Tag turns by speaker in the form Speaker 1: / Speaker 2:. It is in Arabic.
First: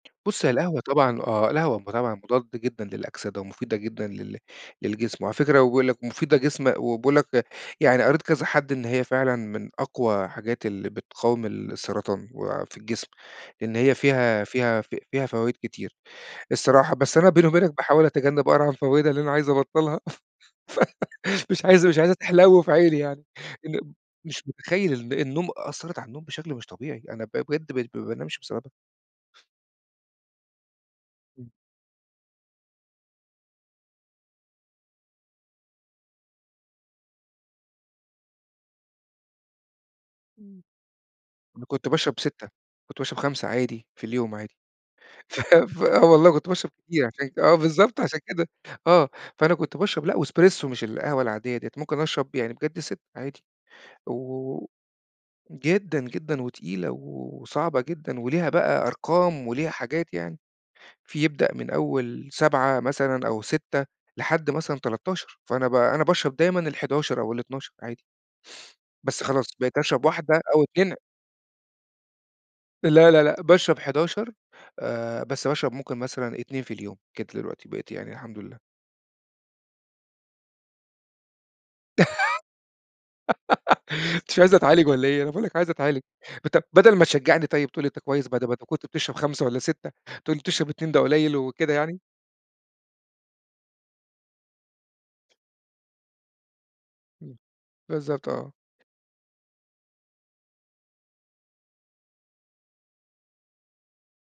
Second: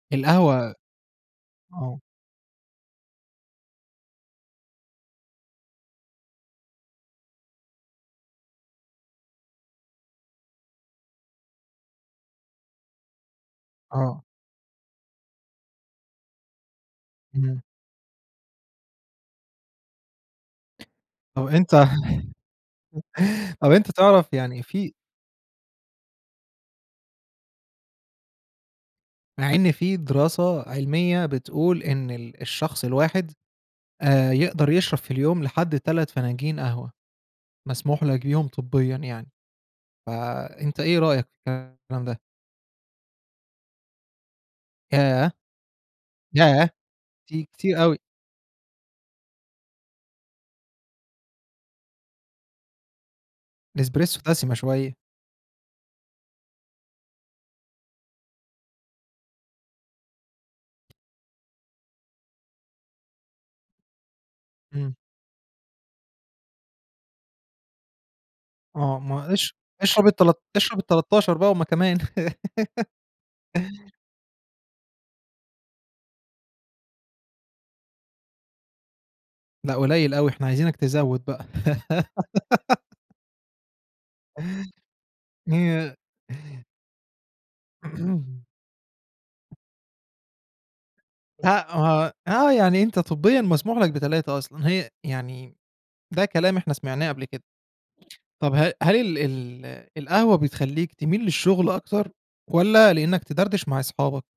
Speaker 1: بُص هي
Speaker 2: القهوة
Speaker 1: القهوة طبعًا آه، القهوة
Speaker 2: آه.
Speaker 1: طبعًا مضادة جدًا للأكسدة ومفيدة جدًا لل للجسم، وعلى فكرة بيقول لَك مفيدة جسم وبيقول لَك، يعني قريت كذا حد إن هي فعلًا من أقوى حاجات اللي بتقاوم السرطان وفي الجسم، لإن هي
Speaker 2: آه.
Speaker 1: فيها فيها ف فيها فوايد كتير الصراحة. بس أنا بيني
Speaker 2: إمم.
Speaker 1: وبينَك باحاول أتجنّب أقرا عن فوايدها لإن أنا عايز أبطّلها،
Speaker 2: طب
Speaker 1: فمش
Speaker 2: أنت
Speaker 1: عايزها مش عايزها تحلو في عيني يعني،
Speaker 2: طب
Speaker 1: إن
Speaker 2: أنت تعرف
Speaker 1: مش
Speaker 2: يعني
Speaker 1: متخيّل
Speaker 2: في
Speaker 1: الن النوم، أثّرت علي النوم بشكل مش طبيعي، أنا ب بجد بقيت بش ما بانامش بسببها.
Speaker 2: مع إن في دراسة علمية
Speaker 1: إمم.
Speaker 2: بتقول إن ال الشخص الواحد، آآ يقدر يشرب في اليوم لحد 3 فناجين قهوة، مسموح لَك بيهُم طبيًا يعني،
Speaker 1: امم.
Speaker 2: فأنت إيه رأيك في
Speaker 1: أنا كنت
Speaker 2: الكلام ده؟
Speaker 1: باشرب 6، كنت باشرب 5 عادي في اليوم عادي،
Speaker 2: ياه!
Speaker 1: ف ف آه والله كنت
Speaker 2: ياه!
Speaker 1: باشرب كتير عشان
Speaker 2: كتي
Speaker 1: آه
Speaker 2: كتير أوي!
Speaker 1: بالضبط عشان كده، آه، فأنا كنت باشرب لأ وإسبريسو مش القهوة العادية ديّة، ممكن أشرب يعني بجد 6 عادي،
Speaker 2: الإسبريسو دسِمة
Speaker 1: و
Speaker 2: شوية.
Speaker 1: جدًا، جدًا وتقيلة و وصعبة جدًا، وليها بقى أرقام وليها حاجات يعني، في يبدأ من أول 7 مثلًا أو 6، لحد مثلًا
Speaker 2: إمم.
Speaker 1: 13، فأنا ب أنا باشرب دايمًا ال11 أو ال12 عادي.
Speaker 2: آه،
Speaker 1: بس
Speaker 2: ما
Speaker 1: خلاص،
Speaker 2: اش
Speaker 1: بقيت أشرب
Speaker 2: اشرب
Speaker 1: واحدة
Speaker 2: التلات
Speaker 1: أو
Speaker 2: اشرب
Speaker 1: 2
Speaker 2: ال13 بقى هُم كمان.
Speaker 1: لا، لا، لأ، باشرب 11، آآ، بس باشرب ممكن مثلًا 2 في اليوم، كده دلوقتي بقيت يعني الحمد لله.
Speaker 2: لا قليّل أوي، إحنا عايزينَك تزوّد بقى.
Speaker 1: أنت مش عايزني اتعالج والّا إيه! أنا باقول لَك عايز
Speaker 2: هي
Speaker 1: اتعالج، بت بدَل ما تشجّعني طيب، تقول لي أنت كويس، بعد ما أنت كنت بتشرب 5 والّا 6، تقول لي تشرب 2 ده قليل
Speaker 2: لأ
Speaker 1: وكده يعني.
Speaker 2: ما هو آه، يعني أنت طبيًا مسموح لك ب3 أصلًا، هي يعني ده كلام إحنا سمعناه قبل
Speaker 1: إمم،
Speaker 2: كده.
Speaker 1: بالضبط
Speaker 2: طب
Speaker 1: آه.
Speaker 2: ه هل ال ال القهوة بتخلّيك تميل للشغل أكتر، والّا لإنَّك تدردش مع اصحابك؟